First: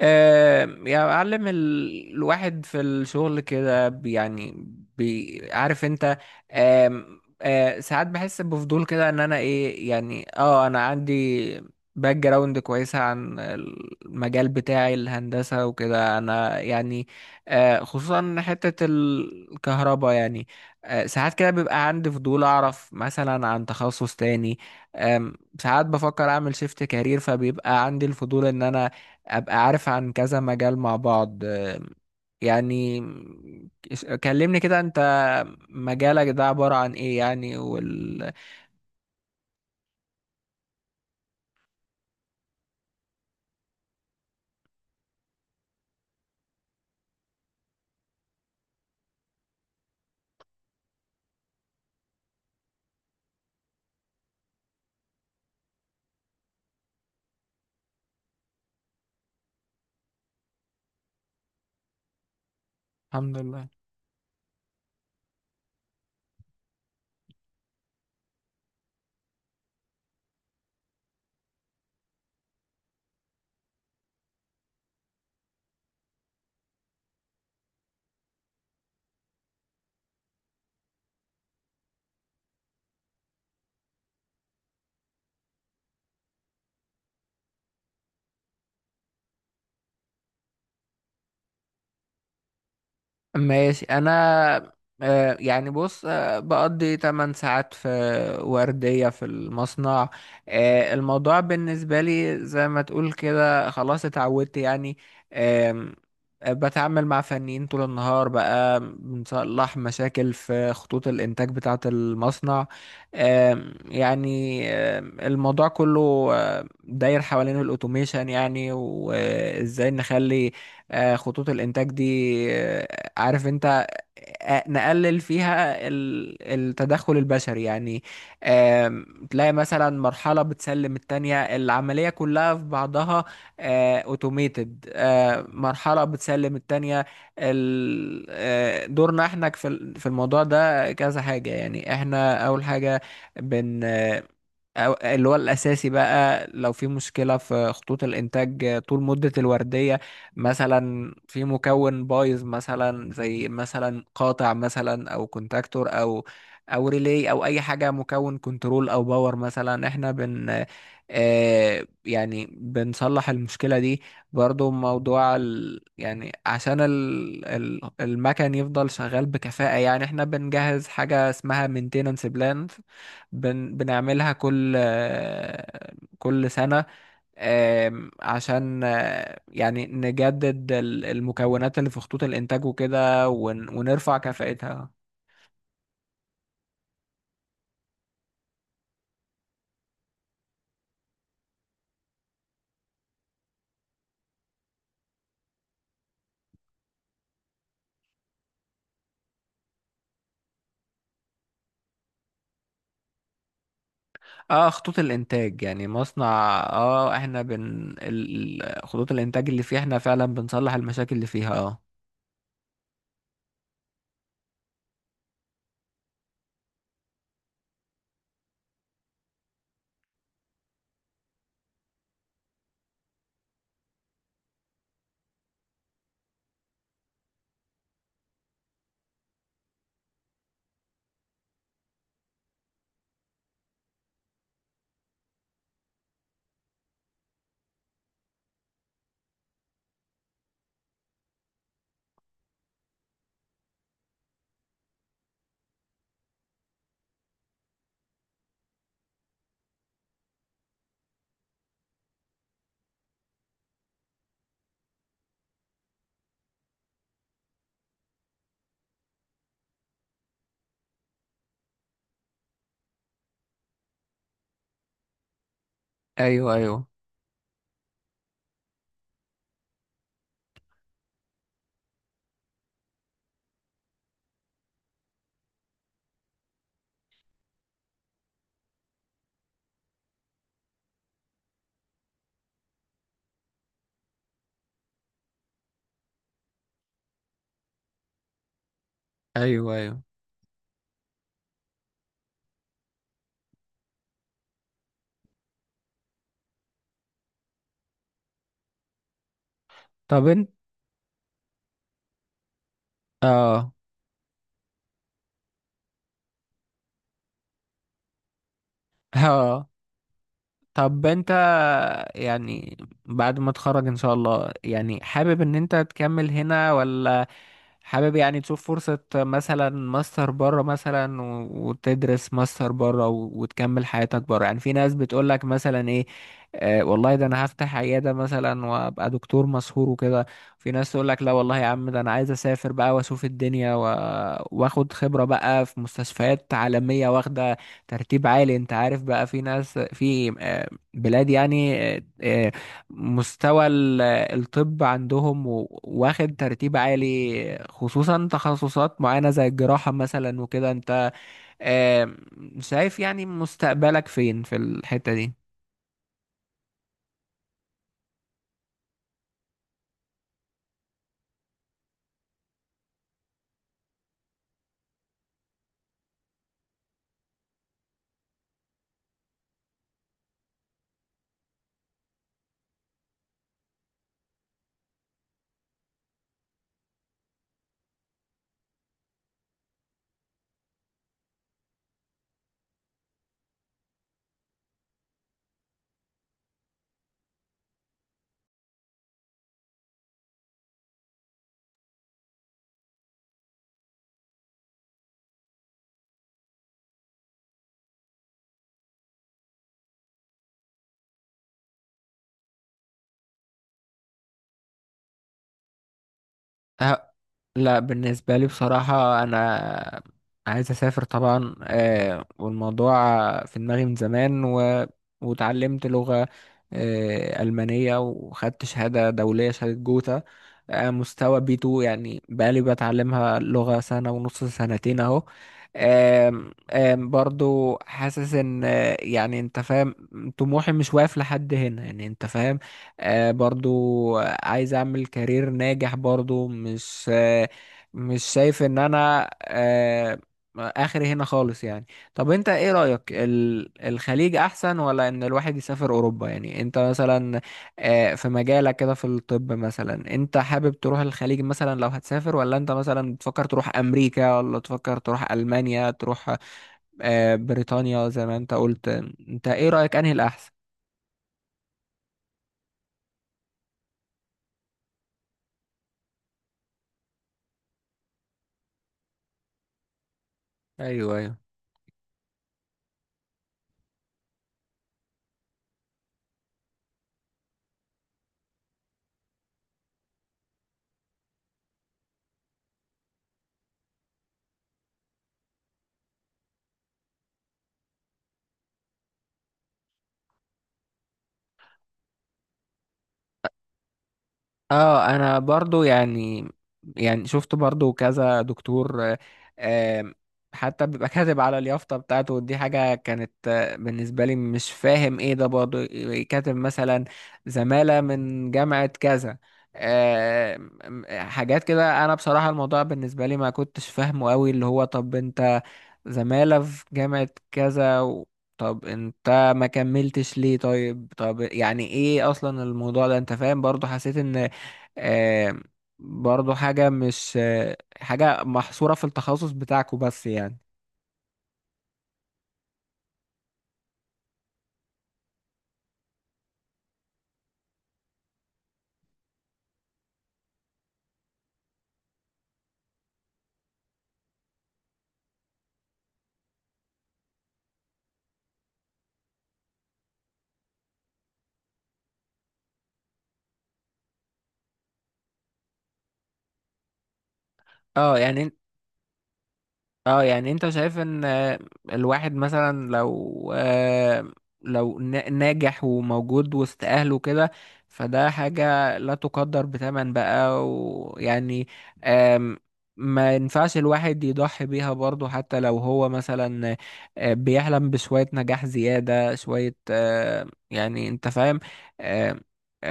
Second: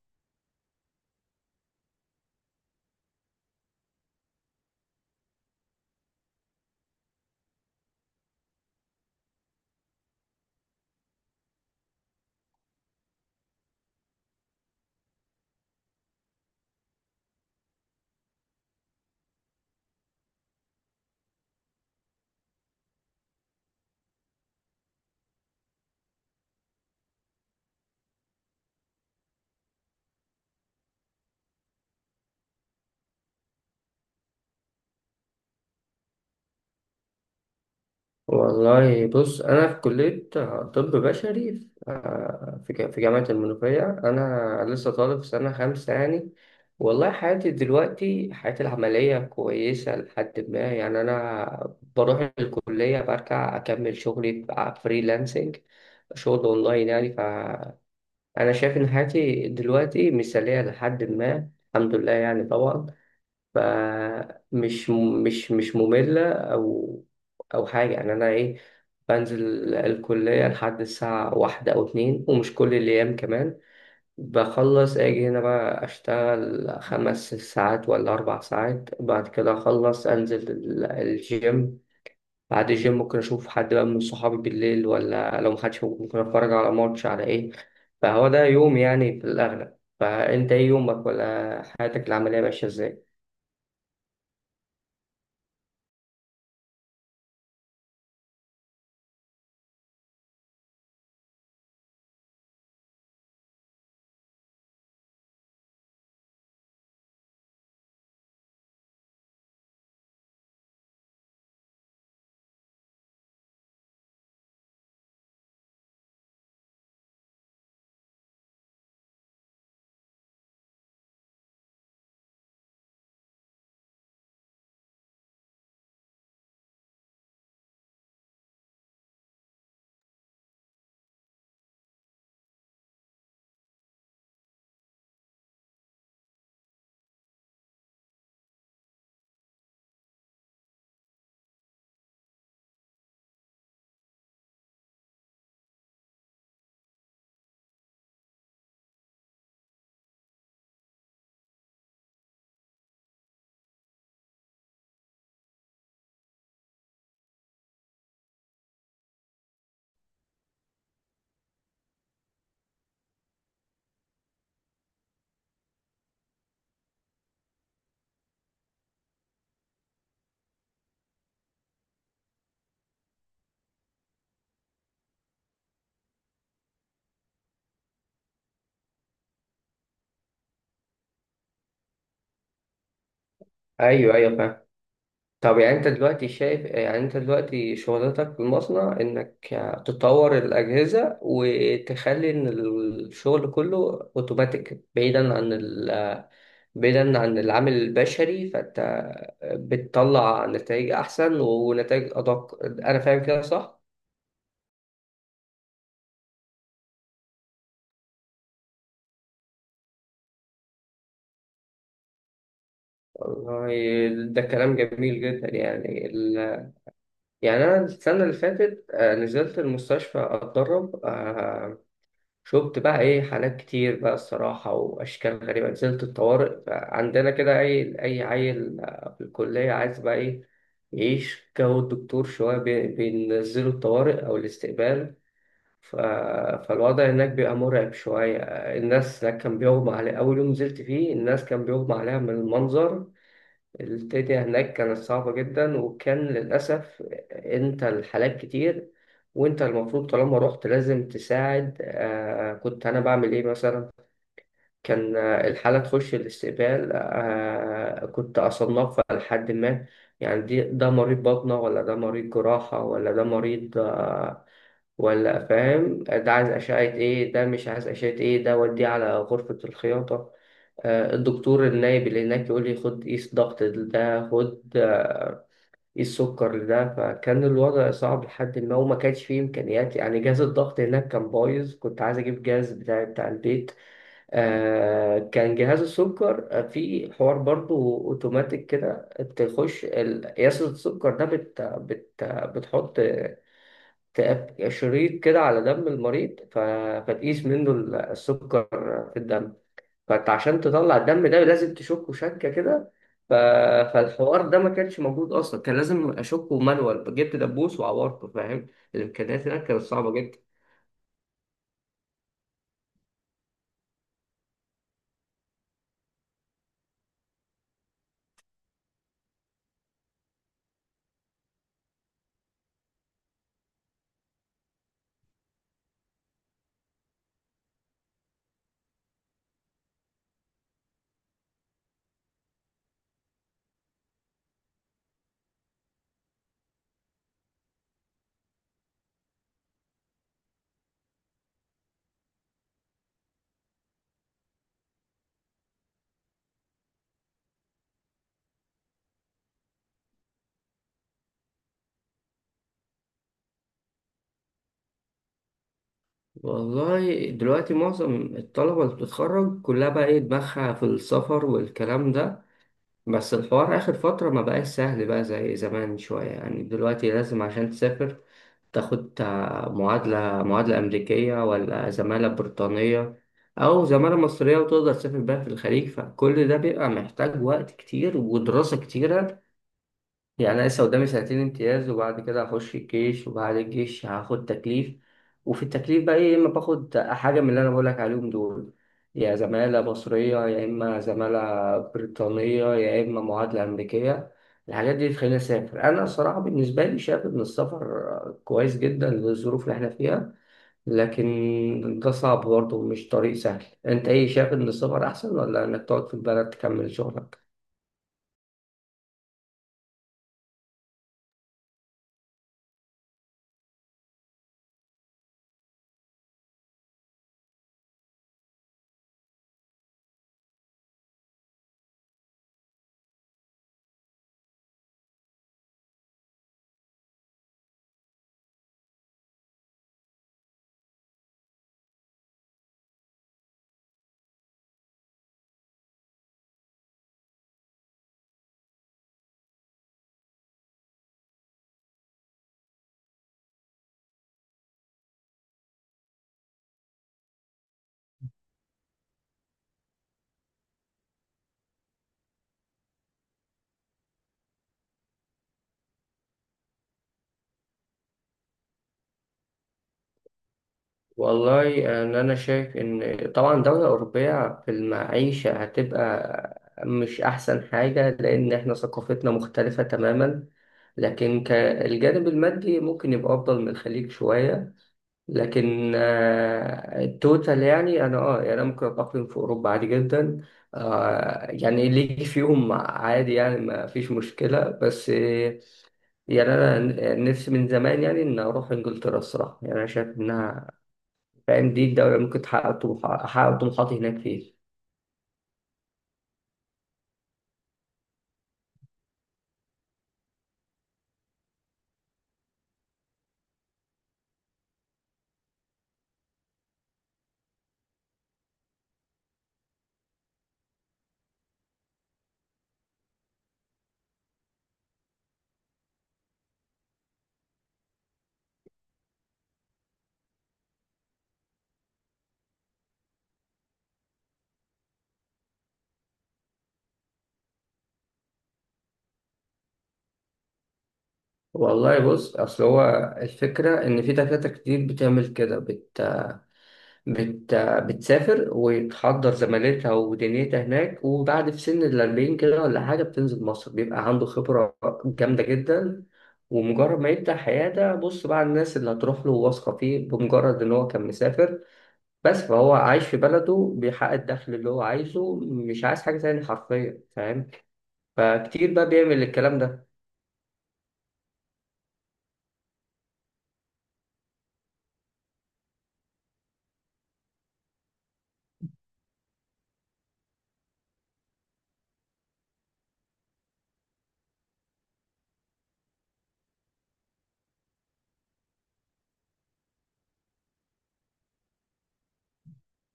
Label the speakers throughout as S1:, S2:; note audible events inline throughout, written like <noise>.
S1: يعني أعلم الواحد في الشغل كده، يعني عارف أنت. آم، آه، ساعات بحس بفضول كده، إن أنا إيه يعني، أنا عندي باك جراوند كويسة عن المجال بتاعي، الهندسة وكده. أنا يعني خصوصا حتة الكهرباء يعني. ساعات كده بيبقى عندي فضول أعرف مثلا عن تخصص تاني. آم، ساعات بفكر أعمل شيفت كارير، فبيبقى عندي الفضول إن أنا ابقى عارف عن كذا مجال مع بعض. يعني كلمني كده انت، مجالك ده عبارة عن ايه يعني؟
S2: والله، بص، أنا في كلية طب بشري في آه، في ج- في جامعة المنوفية. أنا لسه طالب في سنة خمسة، يعني. والله، حياتي دلوقتي، حياتي العملية كويسة لحد ما، يعني. أنا بروح الكلية برجع أكمل شغلي فريلانسنج، شغل أونلاين، يعني. فأنا شايف إن حياتي دلوقتي مثالية لحد ما. الحمد لله، يعني، طبعا.
S1: الحمد لله.
S2: فمش مش مش مملة أو حاجة، يعني. أنا إيه، بنزل الكلية لحد الساعة واحدة أو اتنين، ومش كل الأيام كمان. بخلص أجي هنا بقى، أشتغل 5 ساعات ولا 4 ساعات. بعد كده أخلص أنزل الجيم. بعد الجيم ممكن أشوف حد بقى من صحابي بالليل، ولا لو محدش موجود ممكن أتفرج على ماتش، على إيه. فهو ده يوم، يعني، في الأغلب. فأنت إيه يومك، ولا حياتك العملية ماشية إزاي؟
S1: ماشي. انا بص، بقضي 8 ساعات في وردية في المصنع. الموضوع بالنسبة لي زي ما تقول كده، خلاص اتعودت يعني. آم، آه، بتعامل مع فنيين طول النهار، بقى بنصلح مشاكل في خطوط الإنتاج بتاعة المصنع. آم، يعني آم، الموضوع كله داير حوالين الأوتوميشن، يعني وإزاي نخلي خطوط الإنتاج دي آه، عارف انت آه، آه، نقلل فيها التدخل البشري يعني. تلاقي مثلا مرحلة بتسلم التانية، العملية كلها في بعضها اوتوميتد. مرحلة بتسلم التانية دورنا احنا في الموضوع ده كذا حاجة يعني. احنا اول حاجة، بن اللي هو الأساسي بقى، لو في مشكلة في خطوط الإنتاج طول مدة الوردية، مثلا في مكون بايظ، مثلا زي مثلا قاطع، مثلا أو كونتاكتور، أو ريلي أو أي حاجة، مكون كنترول أو باور مثلا، إحنا بن آه يعني بنصلح المشكلة دي. برضو موضوع ال يعني عشان ال المكن يفضل شغال بكفاءة، يعني إحنا بنجهز حاجة اسمها maintenance plan. بنعملها كل سنة، عشان يعني نجدد المكونات اللي في خطوط الإنتاج وكده،
S2: أيوه،
S1: ونرفع
S2: أيوه، فاهم.
S1: كفاءتها.
S2: طب، يعني، انت دلوقتي شغلتك في المصنع انك تطور الاجهزه، وتخلي ان الشغل كله اوتوماتيك، بعيدا عن بعيدا عن العامل البشري. فانت بتطلع نتائج احسن ونتائج ادق. انا فاهم كده، صح؟
S1: اه، خطوط الإنتاج يعني مصنع. اه احنا خطوط الإنتاج اللي فيها احنا فعلا بنصلح المشاكل اللي فيها. اه
S2: والله، ده كلام جميل جدا، يعني يعني انا السنه اللي فاتت نزلت المستشفى، اتدرب. شفت بقى ايه حالات كتير بقى، الصراحة، وأشكال غريبة. نزلت الطوارئ بقى عندنا كده، أي عيل في الكلية عايز بقى ايه يعيش جو الدكتور شوية، بينزلوا الطوارئ أو الاستقبال. ف... فالوضع هناك بيبقى مرعب شوية. الناس هناك كان بيغمى عليها. أول يوم نزلت فيه، الناس كان بيغمى عليها من المنظر. الدنيا هناك كانت صعبة جدا، وكان للأسف أنت الحالات كتير، وأنت المفروض طالما رحت لازم تساعد. كنت أنا بعمل إيه، مثلا؟ كان الحالة تخش الاستقبال، كنت أصنفها. لحد ما، يعني، ده مريض بطنة، ولا ده مريض جراحة، ولا ده مريض ولا فاهم، ده عايز
S1: ايوه،
S2: أشعة
S1: ايوه،
S2: إيه، ده مش عايز أشعة إيه، ده وديه على غرفة الخياطة. الدكتور النايب اللي هناك يقول لي خد قيس ضغط ده، خد قيس سكر ده. فكان الوضع صعب لحد ما، وما كانش فيه إمكانيات، يعني. جهاز الضغط هناك كان بايظ، كنت عايز أجيب جهاز بتاع البيت. كان جهاز السكر في حوار برضو أوتوماتيك كده.
S1: ايوه،
S2: تخش
S1: ايوه.
S2: قياس السكر ده، بت بت بتحط شريط كده على دم المريض. فتقيس منه السكر في الدم.
S1: طب
S2: فانت
S1: انت
S2: عشان تطلع الدم ده لازم تشكه، شكه كده. ف...
S1: اه
S2: فالحوار ده ما كانش موجود اصلا. كان لازم اشكه مانوال، جبت دبوس وعورته، فاهم.
S1: <laughs>
S2: الامكانيات هناك
S1: اه
S2: كانت صعبه جدا.
S1: طب انت، يعني بعد ما تخرج ان شاء الله، يعني حابب ان انت تكمل هنا، ولا حابب يعني تشوف فرصة مثلا ماستر بره مثلا، وتدرس ماستر بره، وتكمل حياتك بره؟ يعني في ناس بتقولك مثلا ايه، آه والله ده انا هفتح عيادة مثلا وابقى دكتور مشهور وكده. في ناس تقولك لا والله يا عم، ده انا عايز اسافر بقى واشوف الدنيا واخد خبرة بقى في مستشفيات عالمية واخدة ترتيب عالي، انت عارف، بقى في ناس في بلاد يعني مستوى الطب عندهم واخد ترتيب عالي، خصوصا تخصصات معينة زي الجراحة مثلا وكده. انت آم، شايف يعني مستقبلك فين في الحتة دي؟
S2: والله، دلوقتي معظم الطلبه اللي بتتخرج كلها بقى ايه دماغها في السفر والكلام ده. بس الحوار آخر فترة ما بقاش سهل بقى زي زمان شوية، يعني. دلوقتي لازم عشان تسافر تاخد معادلة أمريكية، ولا زمالة بريطانية، أو زمالة مصرية وتقدر تسافر بيها في الخليج. فكل ده بيبقى محتاج وقت كتير ودراسة كتيرة. يعني أنا لسه قدامي سنتين امتياز، وبعد كده هخش الجيش، وبعد الجيش هاخد تكليف. وفي التكليف بقى إيه، إما باخد حاجة من اللي أنا بقولك عليهم دول، يا زمالة مصرية، يا إما زمالة بريطانية، يا إما معادلة أمريكية. الحاجات دي تخليني أسافر. أنا الصراحة بالنسبة لي شايف إن السفر كويس جدا للظروف اللي إحنا فيها، لكن ده صعب برضه، مش طريق سهل. أنت إيه شايف، إن السفر أحسن ولا إنك تقعد في البلد تكمل شغلك؟
S1: لا، بالنسبة لي بصراحة أنا عايز أسافر طبعا. والموضوع في دماغي من زمان، وتعلمت لغة ألمانية، وخدت شهادة دولية، شهادة جوتا، مستوى بي 2، يعني بقالي بتعلمها لغة سنة ونص، سنتين أهو. آم، آم، برضو حاسس ان انت فاهم، طموحي مش واقف لحد هنا، يعني انت فاهم. برضو عايز اعمل كارير ناجح، برضو مش شايف ان انا اخري هنا خالص يعني. طب انت ايه رأيك، الخليج احسن، ولا ان الواحد يسافر اوروبا؟ يعني انت مثلا، في مجالك كده في الطب مثلا، انت حابب تروح الخليج مثلا لو هتسافر، ولا انت مثلا بتفكر تروح امريكا، ولا تفكر تروح المانيا، تروح بريطانيا زي ما انت قلت؟ انت ايه رأيك انهي الاحسن؟
S2: والله، أنا شايف إن طبعا دولة أوروبية في المعيشة هتبقى مش أحسن حاجة، لأن إحنا ثقافتنا مختلفة تماما.
S1: ايوه، ايوه.
S2: لكن كالجانب المادي ممكن يبقى أفضل من الخليج شوية. لكن التوتال، يعني، أنا أه يعني أنا ممكن أتأقلم في أوروبا عادي جدا. يعني اللي يجي فيهم عادي، يعني، ما فيش مشكلة. بس يعني أنا نفسي من زمان، يعني، إن أروح إنجلترا، الصراحة. يعني أنا شايف إنها، فاهم، دي الدولة ممكن تحقق أحقق طموحاتي هناك، فيه.
S1: اه انا برضو يعني، شفت برضو كذا دكتور آه، آم، حتى بيبقى <laughs> كاتب على اليافطة بتاعته، ودي حاجة كانت بالنسبة لي مش فاهم ايه ده برضو. كاتب مثلا زمالة من جامعة كذا، آم، آم، حاجات كده. انا بصراحة الموضوع بالنسبة لي ما كنتش فاهمه قوي، اللي هو طب انت زمالة في جامعة كذا طب انت ما كملتش ليه؟ طيب، طب يعني ايه اصلا الموضوع ده؟ انت فاهم؟ برضو حسيت ان آه، برضو حاجة مش حاجة محصورة في التخصص بتاعكوا بس يعني.
S2: والله، بص، أصل هو الفكرة إن في دكاترة كتير بتعمل كده، بت... بتسافر وتحضر زمالتها ودنيتها هناك. وبعد في سن الأربعين كده، ولا حاجة، بتنزل مصر بيبقى عنده خبرة جامدة جدا. ومجرد ما يبدأ حياة ده، بص بقى، الناس اللي هتروح له واثقة فيه بمجرد إن هو كان مسافر بس. فهو عايش في بلده بيحقق الدخل اللي هو عايزه، مش عايز حاجة تاني حرفيا، فاهم.
S1: اه يعني.
S2: فكتير بقى بيعمل الكلام ده.
S1: اه يعني انت شايف ان الواحد مثلا لو لو ناجح وموجود وسط اهله كده، فده حاجة لا تقدر بثمن بقى، ويعني آم، ما ينفعش الواحد يضحي بيها برضه، حتى لو هو مثلا بيحلم بشوية نجاح زيادة، شوية انت فاهم، آه،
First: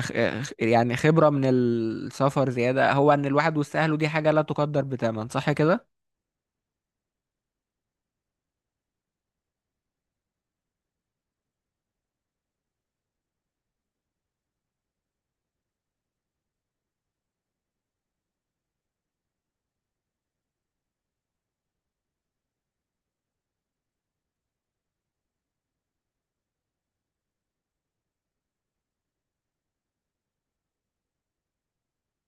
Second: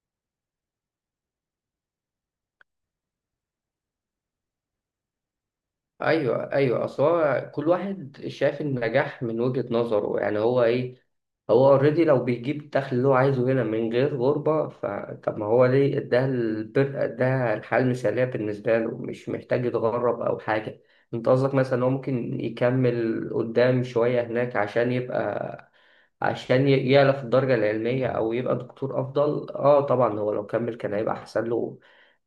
S1: خ- يعني خبرة من السفر زيادة. هو ان الواحد وسط اهله دي حاجة لا تقدر بثمن، صح كده؟
S2: ايوه، ايوه، اصل هو كل واحد شايف النجاح من وجهة نظره، يعني. هو ايه، هو اوريدي لو بيجيب الدخل اللي هو عايزه هنا من غير غربة، فطب ما هو ليه، اداها البر، اداها الحياة المثالية بالنسبة له. مش محتاج يتغرب او حاجة. انت قصدك مثلا هو ممكن يكمل قدام شوية هناك عشان يبقى، يعلى في الدرجة العلمية، أو يبقى دكتور أفضل. اه طبعا، هو لو كمل كان هيبقى أحسن له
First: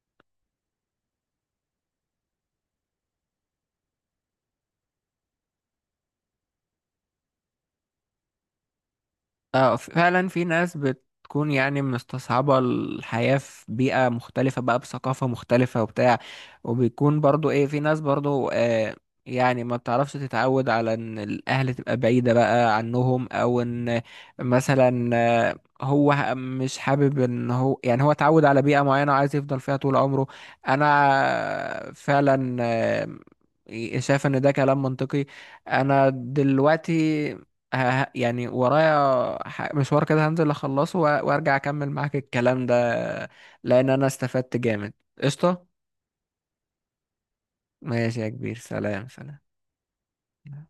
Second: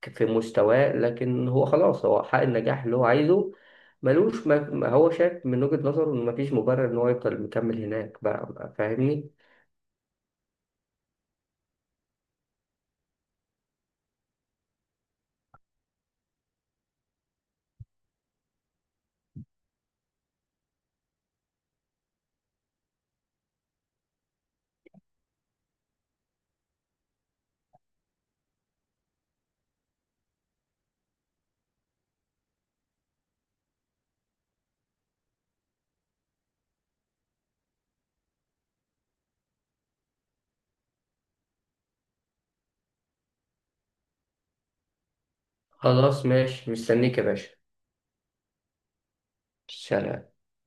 S2: في مستواه. لكن هو خلاص، هو حقق النجاح اللي هو عايزه. ملوش، ما هو شايف من وجهة نظره إن مفيش مبرر إن هو يفضل مكمل هناك، بقى، فاهمني؟
S1: اه فعلا، في ناس بتكون يعني مستصعبة الحياة في بيئة مختلفة، بقى بثقافة مختلفة وبتاع، وبيكون برضو ايه، في ناس برضو يعني ما بتعرفش تتعود على ان الاهل تبقى بعيدة بقى عنهم، او ان مثلا هو مش حابب، ان هو يعني هو اتعود على بيئة معينة وعايز يفضل فيها طول عمره. انا فعلا شايف ان ده كلام منطقي. انا دلوقتي يعني ورايا مشوار كده، هنزل اخلصه وارجع اكمل معاك الكلام ده، لان انا استفدت جامد. قشطة.
S2: خلاص، ماشي، مستنيك يا باشا.
S1: ماشي يا كبير، سلام، سلام.
S2: سلام.